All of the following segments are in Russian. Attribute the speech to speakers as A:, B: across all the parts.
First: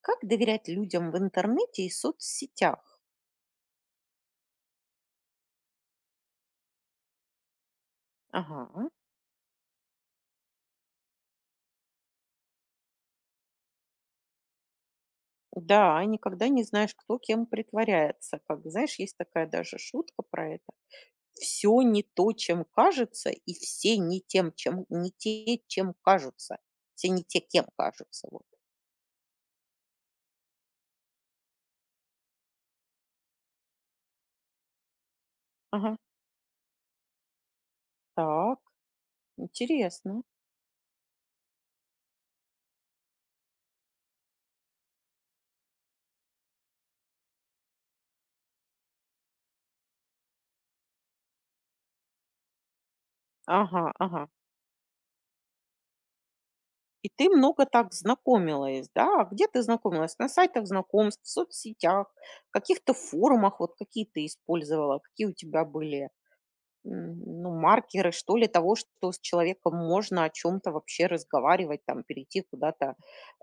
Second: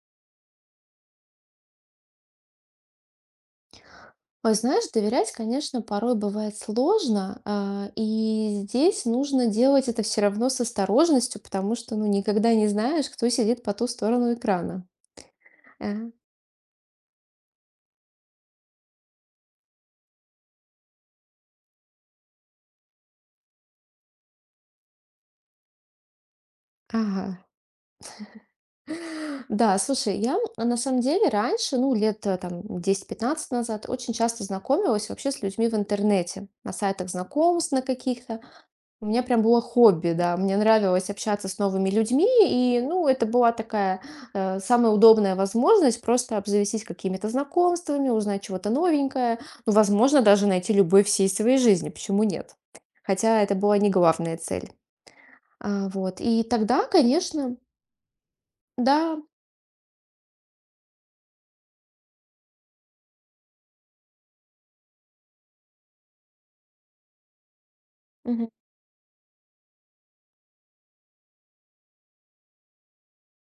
A: Как доверять людям в интернете и соцсетях?
B: Ой, знаешь, доверять, конечно, порой бывает сложно, и
A: Ага.
B: здесь нужно делать это все равно с осторожностью, потому что, ну, никогда не знаешь, кто сидит по ту сторону экрана.
A: Да,
B: Э,
A: никогда не знаешь, кто кем притворяется. Как знаешь, есть такая даже шутка про это. Все не то, чем кажется, и все не тем, чем не те, чем кажутся. Все не
B: Ага.
A: те, кем кажутся. Вот.
B: Да, слушай, я на самом деле раньше, ну, лет там 10-15 назад, очень часто знакомилась вообще с людьми в
A: Ага.
B: интернете, на сайтах знакомств на каких-то.
A: Так,
B: У меня прям было хобби,
A: интересно.
B: да. Мне нравилось общаться с новыми людьми, и, ну, это была такая самая удобная возможность просто обзавестись какими-то знакомствами, узнать чего-то новенькое, ну, возможно, даже найти любовь всей своей жизни, почему нет? Хотя это была
A: Ага,
B: не
A: ага.
B: главная цель. А, вот. И тогда,
A: И ты
B: конечно,
A: много так знакомилась, да?
B: да.
A: А где ты знакомилась? На сайтах знакомств, в соцсетях, в каких-то форумах, вот какие ты использовала, какие у тебя были ну, маркеры, что ли, того, что с человеком можно о чем-то вообще разговаривать, там, перейти куда-то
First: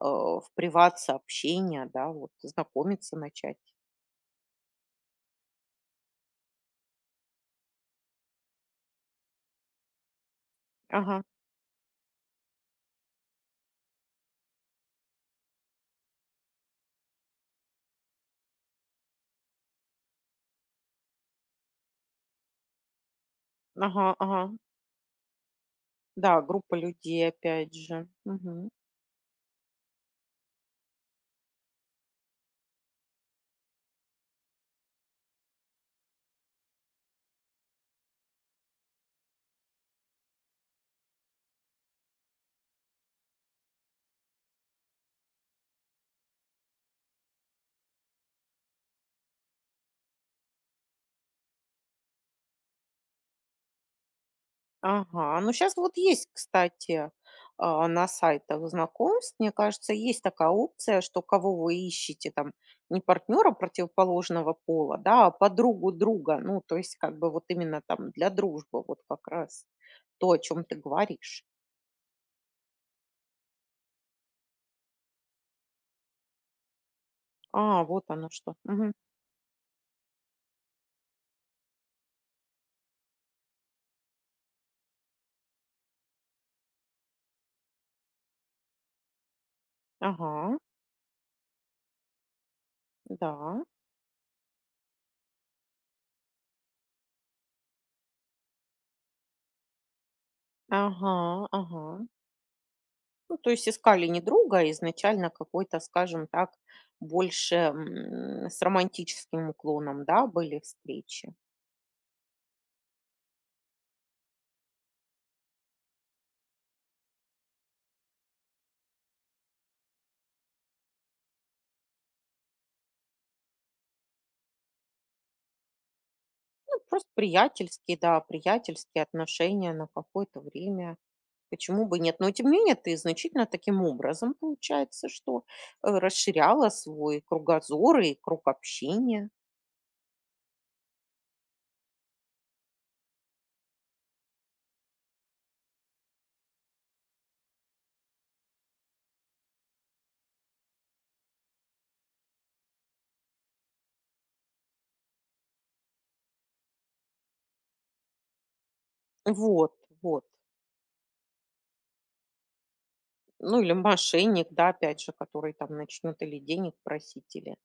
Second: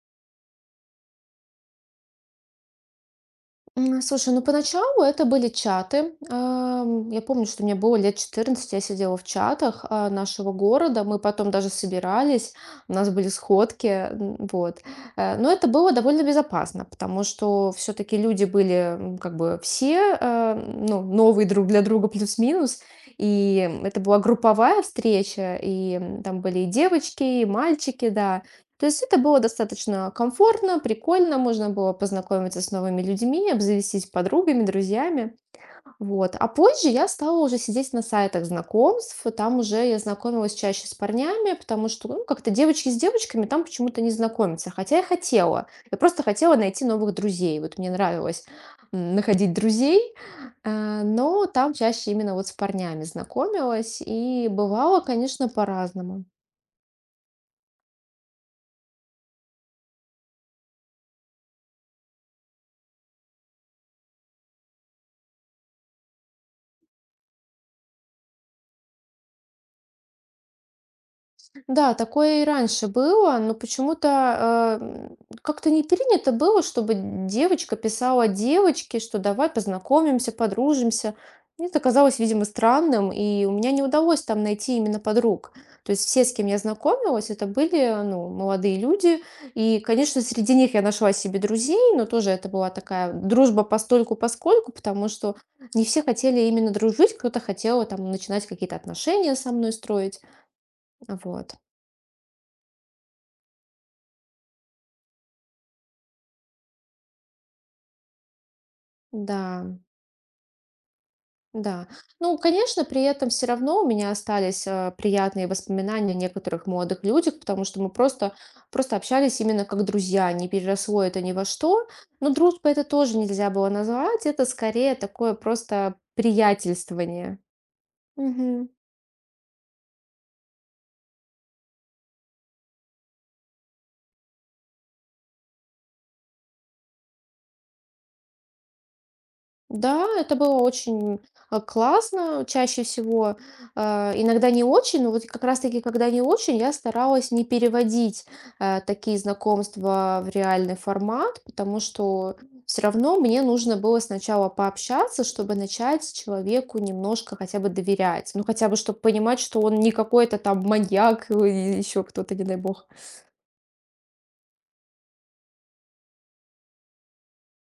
A: в приват сообщения, да, вот, знакомиться начать.
B: Слушай, ну поначалу это были чаты. Я помню, что мне было лет 14, я сидела в чатах нашего города, мы
A: Ага,
B: потом даже собирались, у нас были сходки, вот. Но это было довольно безопасно, потому что все-таки люди были как бы все, ну, новые друг для друга плюс-минус, и это
A: ага,
B: была
A: ага.
B: групповая встреча, и
A: Да,
B: там были и
A: группа
B: девочки,
A: людей,
B: и
A: опять же.
B: мальчики, да,
A: Мгм.
B: то есть это было достаточно комфортно, прикольно, можно было познакомиться с новыми людьми, обзавестись подругами, друзьями. Вот. А позже я стала уже сидеть на сайтах знакомств, там уже я знакомилась чаще с парнями, потому что, ну, как-то девочки с девочками там почему-то не знакомятся, хотя я хотела. Я просто хотела найти новых друзей, вот мне нравилось находить друзей, но там чаще именно вот с парнями знакомилась, и бывало,
A: Ага,
B: конечно,
A: ну сейчас вот
B: по-разному.
A: есть, кстати, на сайтах знакомств, мне кажется, есть такая опция, что кого вы ищете, там, не партнера противоположного пола, да, а подругу друга, ну, то есть как бы вот именно там для дружбы, вот как раз то, о чем ты говоришь.
B: Да, такое и раньше было, но почему-то, как-то не принято было, чтобы девочка
A: А, вот
B: писала
A: оно что. Мгм.
B: девочке, что давай познакомимся, подружимся. Мне это казалось, видимо, странным, и у меня не удалось там найти именно подруг. То есть все, с кем я знакомилась, это были, ну, молодые люди. И, конечно, среди
A: Ага,
B: них я нашла себе друзей, но тоже это была такая
A: да,
B: дружба постольку-поскольку, потому что не все хотели именно дружить, кто-то хотел там начинать какие-то отношения со мной строить.
A: ага,
B: Вот.
A: ага. Ну, то есть искали не друга, а изначально какой-то, скажем так, больше с
B: Да,
A: романтическим уклоном, да, были встречи.
B: да. Ну, конечно, при этом все равно у меня остались приятные воспоминания о некоторых молодых людях, потому что мы просто общались именно как друзья, не переросло это ни во что. Но дружба это тоже нельзя было назвать, это скорее такое просто
A: Ну, просто
B: приятельствование.
A: приятельские, да,
B: Мгм.
A: приятельские отношения на какое-то время. Почему бы и нет? Но тем не менее ты значительно таким образом, получается, что расширяла свой кругозор и круг общения.
B: Да, это было очень, классно. Чаще всего, иногда не очень, но вот как раз-таки, когда не очень, я старалась не переводить, такие знакомства в реальный формат, потому что все равно мне нужно было сначала пообщаться, чтобы начать человеку немножко хотя бы доверять. Ну, хотя бы чтобы понимать, что он
A: Вот,
B: не
A: вот.
B: какой-то там маньяк, или еще кто-то, не дай бог.
A: Ну или мошенник, да, опять же, который там начнет или денег просить, или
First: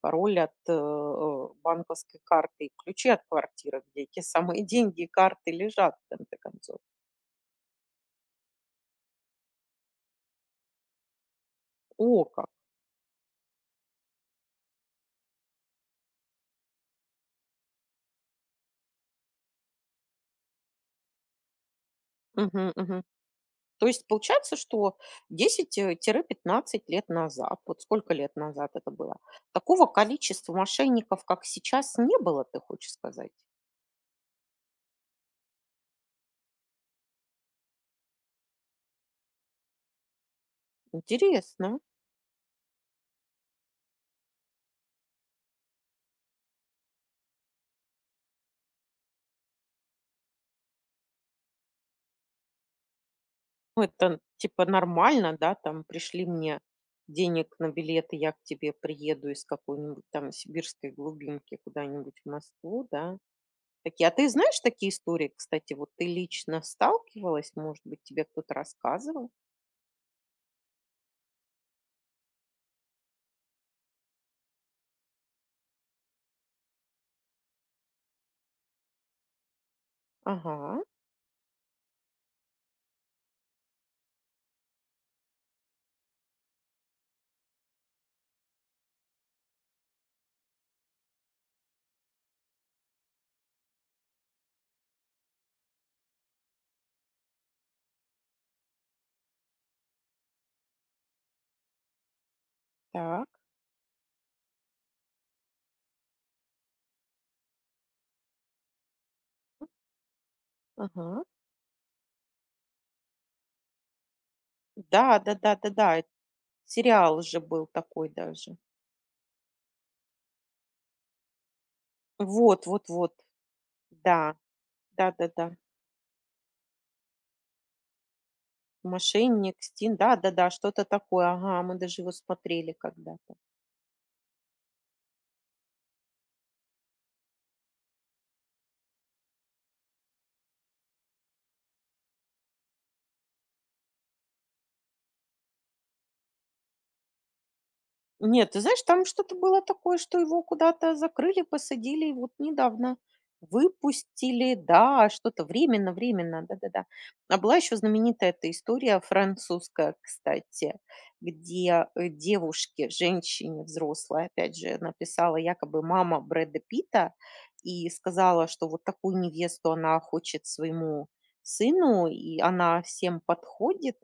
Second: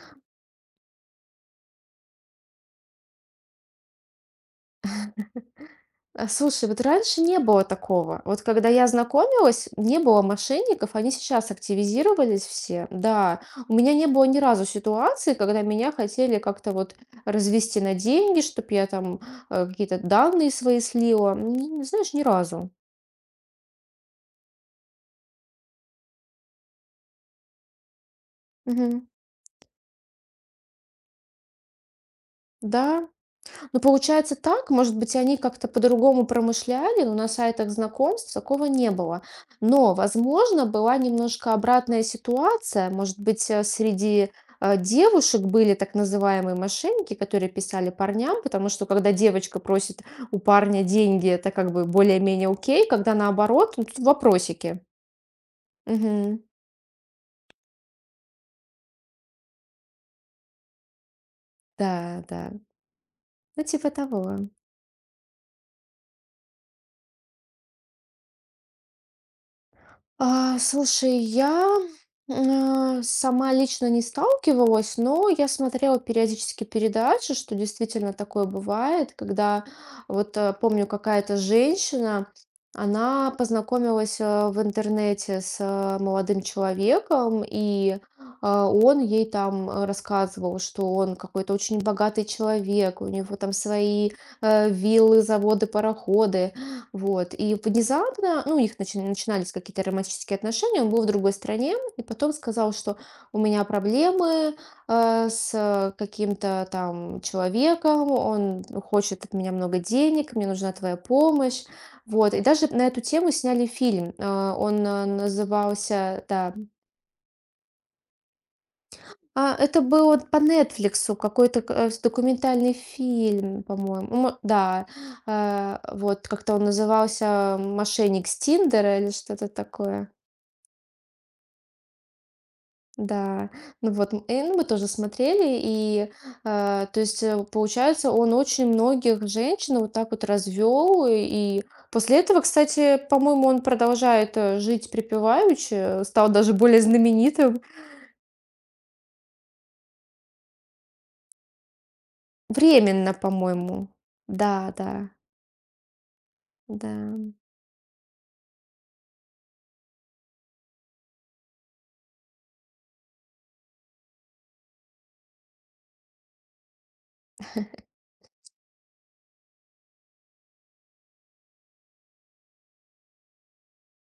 A: пароль от банковской карты и ключи от квартиры, где эти самые деньги и карты лежат, в
B: А,
A: конце
B: слушай,
A: концов.
B: вот раньше не было такого. Вот когда я знакомилась, не было мошенников, они сейчас
A: О,
B: активизировались
A: как.
B: все. Да, у меня не было ни разу ситуации, когда меня хотели как-то вот развести на деньги, чтобы я там какие-то данные свои слила. Знаешь, ни разу.
A: Мгм, мгм. То есть получается, что 10 15 лет назад, вот сколько лет назад это
B: Мгм.
A: было, такого количества мошенников, как сейчас, не было, ты хочешь
B: Да,
A: сказать?
B: ну, получается так, может быть, они как-то по-другому промышляли, но на сайтах знакомств такого не было. Но, возможно, была немножко
A: Интересно.
B: обратная ситуация. Может быть, среди девушек были так называемые мошенники, которые писали парням, потому что когда девочка просит у парня деньги, это как бы более-менее окей, когда наоборот,
A: Ну,
B: ну, тут
A: это типа
B: вопросики.
A: нормально, да, там пришли
B: Мгм.
A: мне денег на билеты, я к тебе приеду из какой-нибудь там сибирской глубинки куда-нибудь
B: Да,
A: в
B: да.
A: Москву, да.
B: Ну, типа
A: Такие. А ты
B: того.
A: знаешь такие истории, кстати, вот ты лично сталкивалась, может быть, тебе кто-то рассказывал?
B: Слушай, я сама лично не сталкивалась, но я смотрела периодически передачи, что действительно такое бывает, когда вот
A: Ага,
B: помню, какая-то женщина, она познакомилась в интернете с молодым человеком, и он ей там рассказывал, что он какой-то очень богатый человек, у него там свои виллы, заводы, пароходы. Вот, и внезапно, ну, у них начинались какие-то романтические отношения, он был в другой стране, и потом сказал, что
A: так,
B: у меня проблемы с каким-то там человеком, он хочет от меня много денег, мне нужна твоя
A: ага.
B: помощь, вот, и даже на эту тему сняли фильм. Он
A: Да, да-да-да-да,
B: назывался, да,
A: сериал же был такой даже.
B: это был вот по «Нетфликсу» какой-то к э, с
A: Вот,
B: документальный
A: вот, вот,
B: фильм, по-моему.
A: да,
B: Мо Да,
A: да-да-да.
B: вот как-то он назывался «Мошенник с Тиндера» или что-то
A: "Мошенник", "Стин",
B: такое.
A: да-да-да, что-то такое. Ага, мы даже его смотрели когда-то.
B: Да, ну вот, и, ну, мы тоже смотрели, и, то есть, получается, он очень многих женщин вот так вот развел. И после этого, кстати, по-моему, он продолжает, жить припеваючи, стал даже более знаменитым.
A: Нет, ты знаешь, там что-то было такое, что его куда-то закрыли, посадили, и вот недавно
B: Временно, по-моему.
A: выпустили,
B: Да,
A: да,
B: да,
A: что-то временно, временно, да-да-да.
B: да.
A: А была еще знаменитая эта история французская, кстати, где девушке, женщине взрослой, опять же, написала якобы мама Брэда Питта и сказала, что вот такую невесту она хочет своему сыну, и она всем подходит,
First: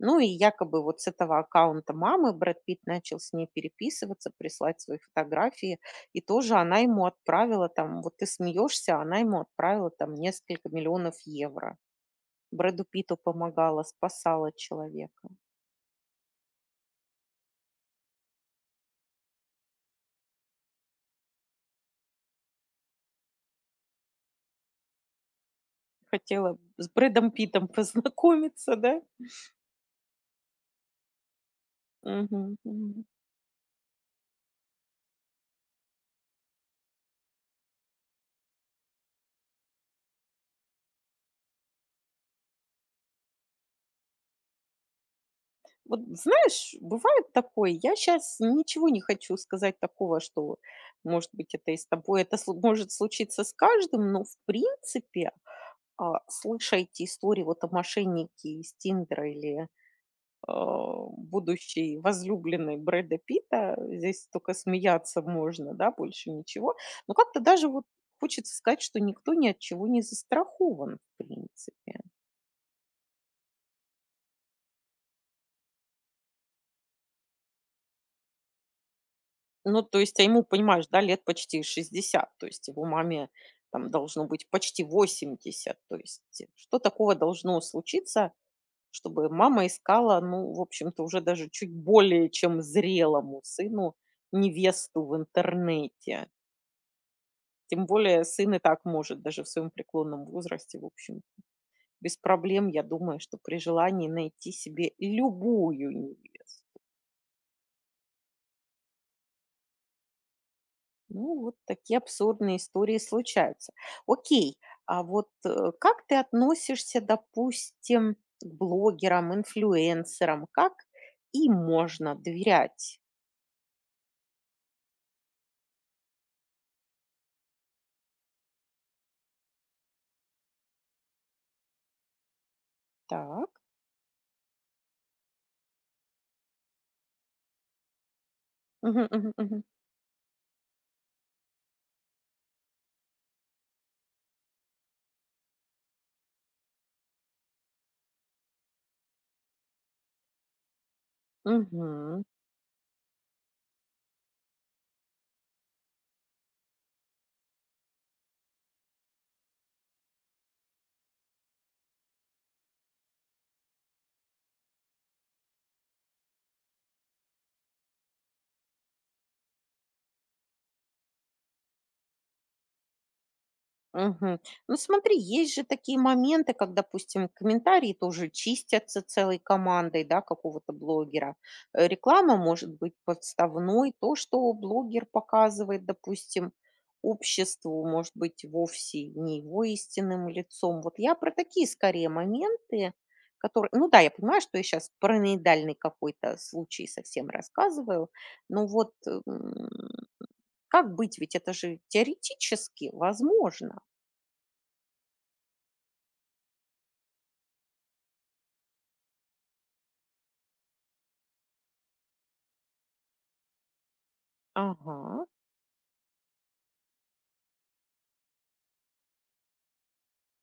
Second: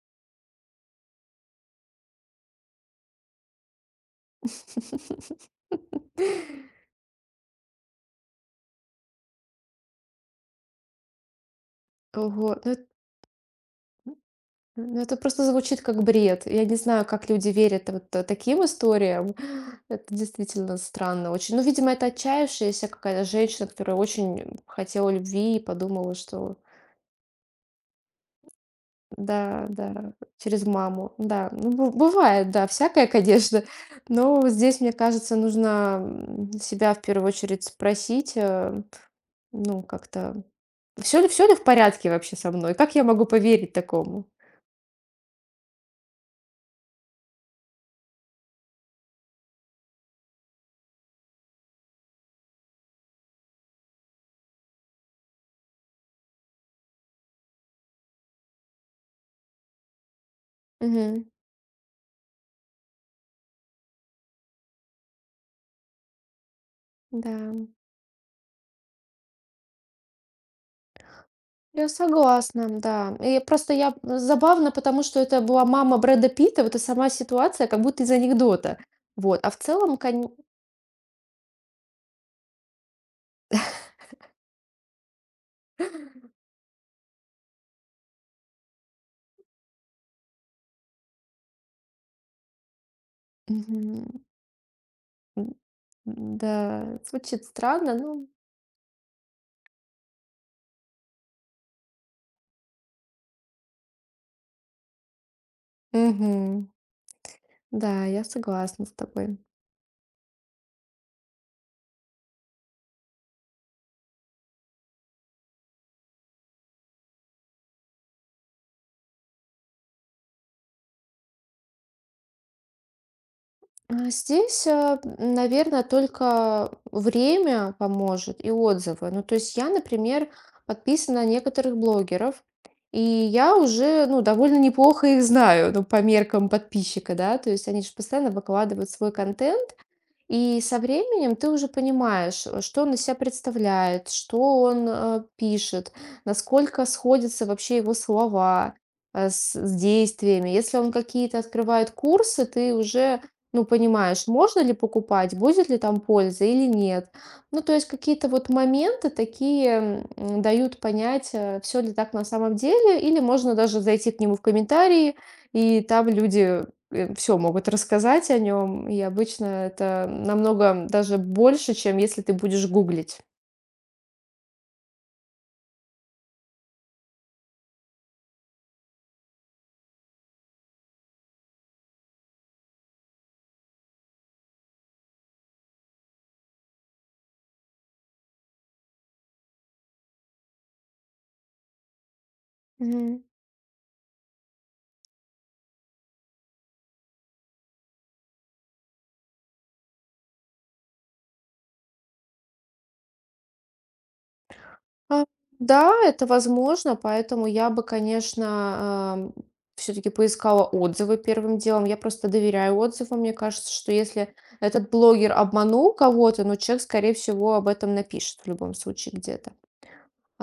A: ну и якобы вот с этого аккаунта мамы Брэд Питт начал с ней переписываться, прислать свои фотографии. И тоже она ему отправила там, вот ты смеешься, а она ему отправила там несколько миллионов евро.
B: Ого, ну эт
A: Брэду Питту помогала, спасала
B: ну это
A: человека.
B: просто звучит как бред. Я не знаю, как люди верят вот таким историям. Это действительно странно очень. Ну, видимо, это отчаявшаяся какая-то женщина, которая очень хотела любви и подумала, что
A: Хотела с Брэдом Питтом познакомиться, да?
B: да, да, через маму. Да, ну б
A: Мгм,
B: бывает, да,
A: мгм.
B: всякое, конечно. Но вот здесь, мне кажется, нужно, себя в первую очередь спросить, ну, как-то: все ли в порядке вообще со мной? Как я могу поверить такому?
A: Вот знаешь, бывает такое, я сейчас ничего не хочу сказать такого, что, может быть, это и с тобой, это может случиться с каждым, но в принципе, слыша эти истории вот о мошеннике из "Тиндера" или,
B: Мгм.
A: будущей возлюбленной Брэда Питта? Здесь только смеяться можно, да, больше ничего. Но
B: Да,
A: как-то даже вот хочется сказать, что никто ни от чего не застрахован, в
B: я
A: принципе.
B: согласна, да. И просто я забавно, потому что это была мама Брэда Питта, вот и сама ситуация как будто из анекдота. Вот, а в
A: Ну,
B: целом,
A: то есть, а
B: кон
A: ему, понимаешь, да, лет почти 60, то есть его маме там должно быть почти 80. То есть, что такого должно случиться, чтобы мама искала, ну, в общем-то, уже даже чуть более чем зрелому сыну
B: Мгм.
A: невесту в
B: М,
A: интернете.
B: да, звучит
A: Тем
B: странно,
A: более
B: но
A: сын и так может даже в своем преклонном возрасте, в общем, без проблем, я думаю, что при желании найти себе любую
B: Мгм.
A: невесту.
B: Да, я согласна с тобой.
A: Ну, вот такие абсурдные истории случаются. Окей, а вот как ты относишься, допустим, к блогерам, инфлюенсерам? Как им можно доверять?
B: Здесь, наверное, только время поможет и отзывы. Ну, то есть я, например, подписана на некоторых блогеров, и
A: Так.
B: я уже, ну, довольно неплохо их знаю, ну, по меркам подписчика, да, то есть они же постоянно выкладывают
A: Мгм,
B: свой
A: мгм, мгм.
B: контент, и со временем ты уже понимаешь, что он из себя представляет, что он пишет, насколько сходятся вообще его слова с действиями. Если он какие-то открывает
A: Мгм,
B: курсы, ты уже, ну, понимаешь, можно ли покупать, будет ли там польза или нет. Ну, то есть какие-то вот моменты такие дают понять, все ли так на самом деле, или можно даже зайти к нему в комментарии, и там люди все могут рассказать о нем, и обычно это намного даже больше, чем если ты будешь гуглить.
A: мгм. Ну, смотри, есть же такие моменты, как, допустим, комментарии тоже чистятся целой командой, да, какого-то блогера. Реклама может быть подставной. То, что блогер показывает, допустим, обществу, может быть, вовсе не его истинным лицом. Вот я про такие скорее моменты,
B: Мгм.
A: Ну да, я понимаю, что я сейчас параноидальный какой-то случай совсем рассказываю, но вот м, как быть? Ведь это же теоретически возможно.
B: А, Да, это возможно, поэтому я бы, конечно, все-таки поискала отзывы первым делом. Я просто доверяю отзывам. Мне кажется, что если этот
A: Ага.
B: блогер обманул кого-то, ну, человек, скорее всего, об этом напишет в любом случае где-то.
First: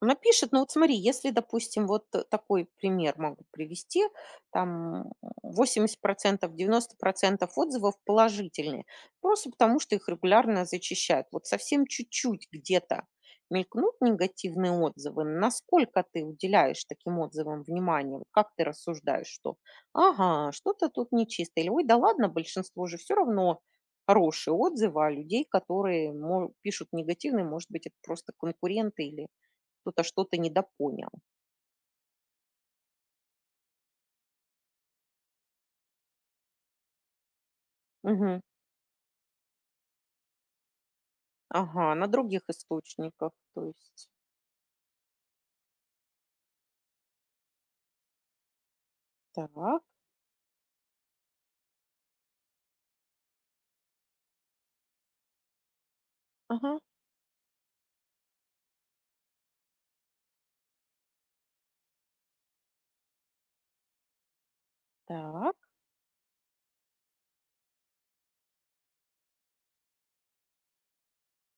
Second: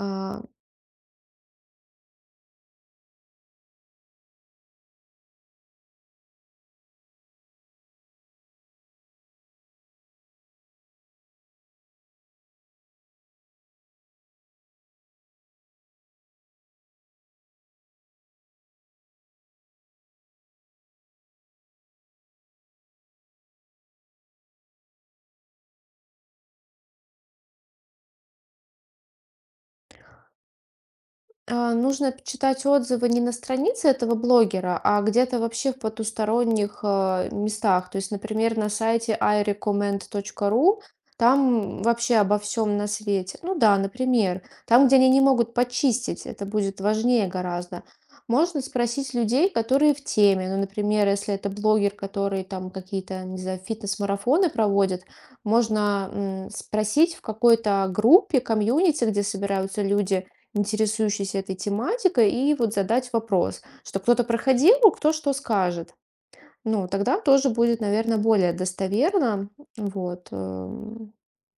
A: Она пишет, ну вот смотри, если, допустим, вот такой пример могу привести, там 80%, 90% отзывов положительные, просто потому что их регулярно зачищают. Вот совсем чуть-чуть где-то мелькнут негативные отзывы, насколько ты уделяешь таким отзывам внимание? Вот как ты рассуждаешь, что ага, что-то тут нечисто, или ой, да ладно, большинство же все равно хорошие отзывы, а людей, которые пишут негативные, может быть, это просто конкуренты или кто-то что-то недопонял.
B: Нужно читать отзывы не на странице этого блогера, а где-то вообще в потусторонних, местах. То есть,
A: Мгм.
B: например, на сайте irecommend.ru, там
A: Ага, на
B: вообще обо
A: других
B: всем на
A: источниках,
B: свете. Ну
A: то
B: да,
A: есть.
B: например, там, где они не могут почистить, это будет важнее гораздо. Можно спросить людей,
A: Так.
B: которые в теме. Ну, например, если это блогер, который там какие-то, не знаю, фитнес-марафоны проводит, можно,
A: Ага.
B: спросить в какой-то группе, комьюнити, где собираются люди, интересующийся этой тематикой, и вот задать вопрос, что кто-то проходил, а кто что
A: Так.
B: скажет. Ну, тогда тоже будет, наверное, более достоверно. Вот.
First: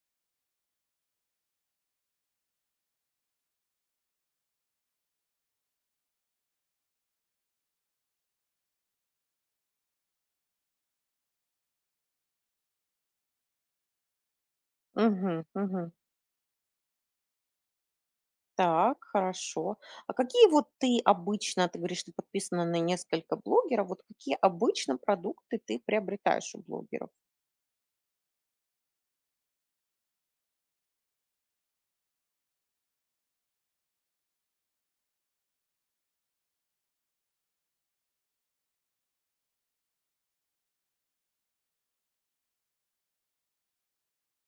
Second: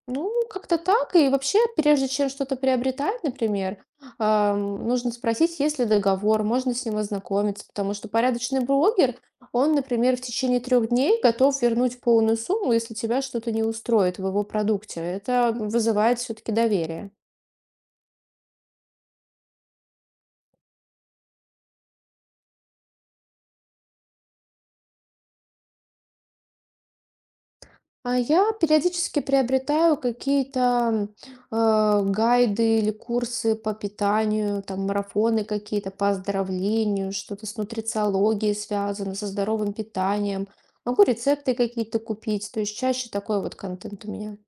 B: Ну, как-то так. И вообще, прежде чем что-то приобретать, например, нужно спросить, есть ли договор, можно с ним ознакомиться, потому что порядочный блогер, он, например, в течение 3 дней готов вернуть полную сумму, если тебя что-то не устроит в его продукте.
A: Мгм,
B: Это
A: мгм.
B: вызывает все-таки доверие.
A: Так, хорошо. А какие вот ты обычно, ты говоришь, ты подписана на несколько блогеров, вот какие обычно продукты ты приобретаешь у блогеров?
B: А я периодически приобретаю какие-то гайды или курсы по питанию, там марафоны какие-то по оздоровлению, что-то с нутрициологией связано, со здоровым питанием. Могу рецепты какие-то купить, то есть чаще такой вот контент у меня.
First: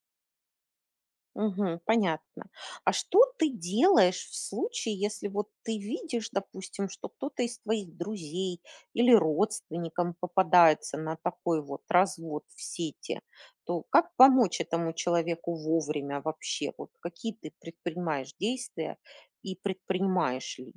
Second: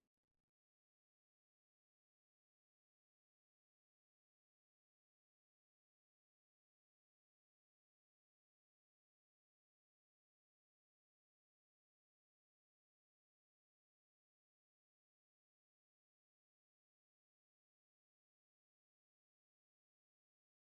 A: Мгм. Понятно. А что ты делаешь в случае, если вот ты видишь, допустим, что кто-то из твоих друзей или родственникам попадается на такой вот развод в сети, то как помочь этому человеку вовремя вообще? Вот какие ты предпринимаешь действия и предпринимаешь ли?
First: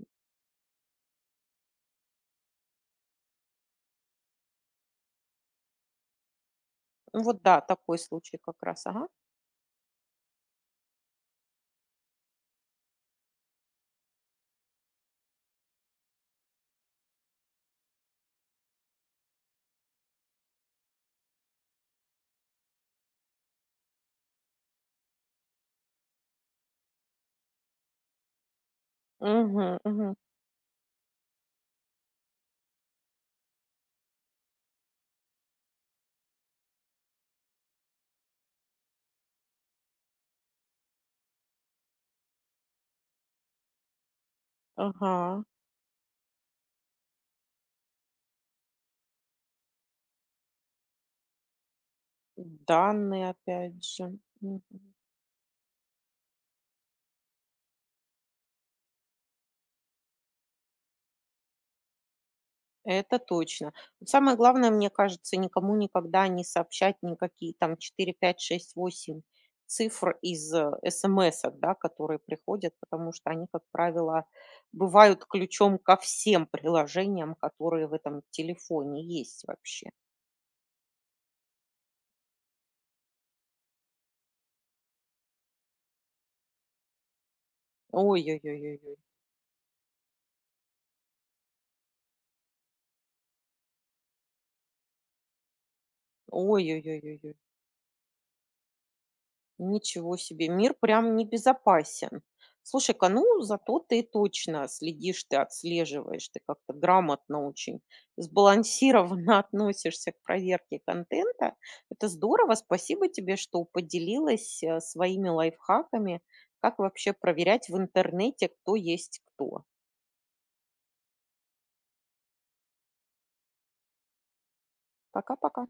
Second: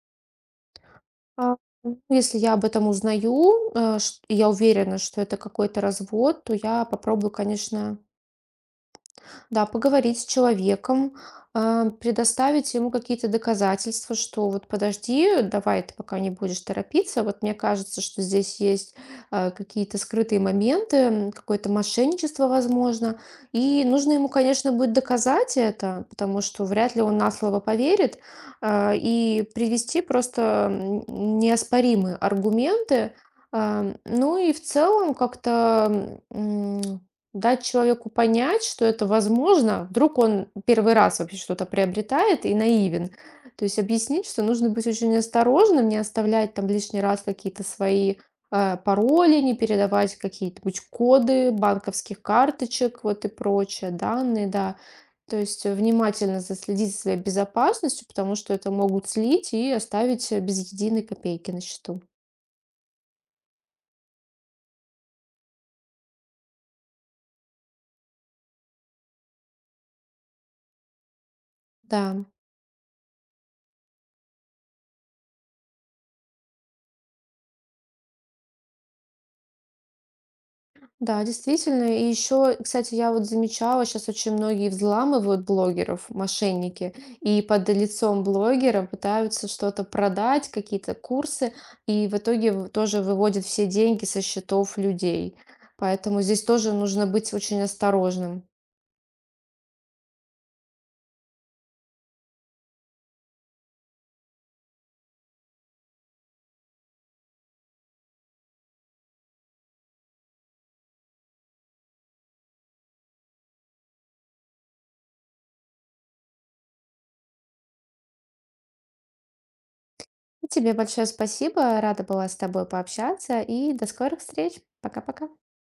B: А, ну, если я об этом узнаю, и я уверена, что это какой-то развод, то я
A: Ну
B: попробую,
A: вот, да, такой
B: конечно,
A: случай как раз. Ага.
B: да, поговорить с человеком, предоставить ему какие-то доказательства, что вот подожди, давай ты пока не будешь торопиться. Вот мне кажется, что здесь есть какие-то скрытые моменты, какое-то мошенничество, возможно. И нужно ему, конечно, будет доказать это, потому что вряд ли он на слово поверит. И
A: Мгм,
B: привести
A: мгм.
B: просто неоспоримые аргументы. Ну и в целом как-то дать человеку понять, что это возможно. Вдруг он первый раз вообще что-то приобретает и наивен. То есть объяснить, что нужно быть очень
A: Ага.
B: осторожным, не оставлять там лишний раз какие-то свои пароли, не передавать какие-нибудь коды банковских карточек вот и
A: Данные опять
B: прочее,
A: же.
B: данные, да. То есть внимательно заследить за своей безопасностью, потому что это могут слить и оставить без единой копейки на счету.
A: Это точно. Вот самое главное, мне кажется, никому никогда не сообщать никакие там 4, 5, 6, 8 цифр из смс, да, которые
B: Да.
A: приходят, потому что они, как правило, бывают ключом ко всем приложениям, которые в этом телефоне есть вообще.
B: Да, действительно. И еще, кстати, я вот замечала, сейчас очень многие взламывают блогеров, мошенники, и под лицом блогера
A: Ой-ой-ой-ой-ой.
B: пытаются что-то продать, какие-то курсы, и в итоге тоже выводят все деньги со счетов людей. Поэтому здесь тоже нужно быть
A: Ой-ой-ой-ой-ой.
B: очень осторожным.
A: Ничего себе, мир прям небезопасен. Слушай-ка, ну зато ты точно следишь, ты отслеживаешь, ты как-то грамотно очень, сбалансированно относишься к проверке контента. Это здорово, спасибо тебе, что поделилась своими лайфхаками, как вообще проверять в интернете, кто есть кто.
B: Тебе большое спасибо, рада была с тобой пообщаться, и до скорых встреч. Пока-пока.
A: Пока-пока.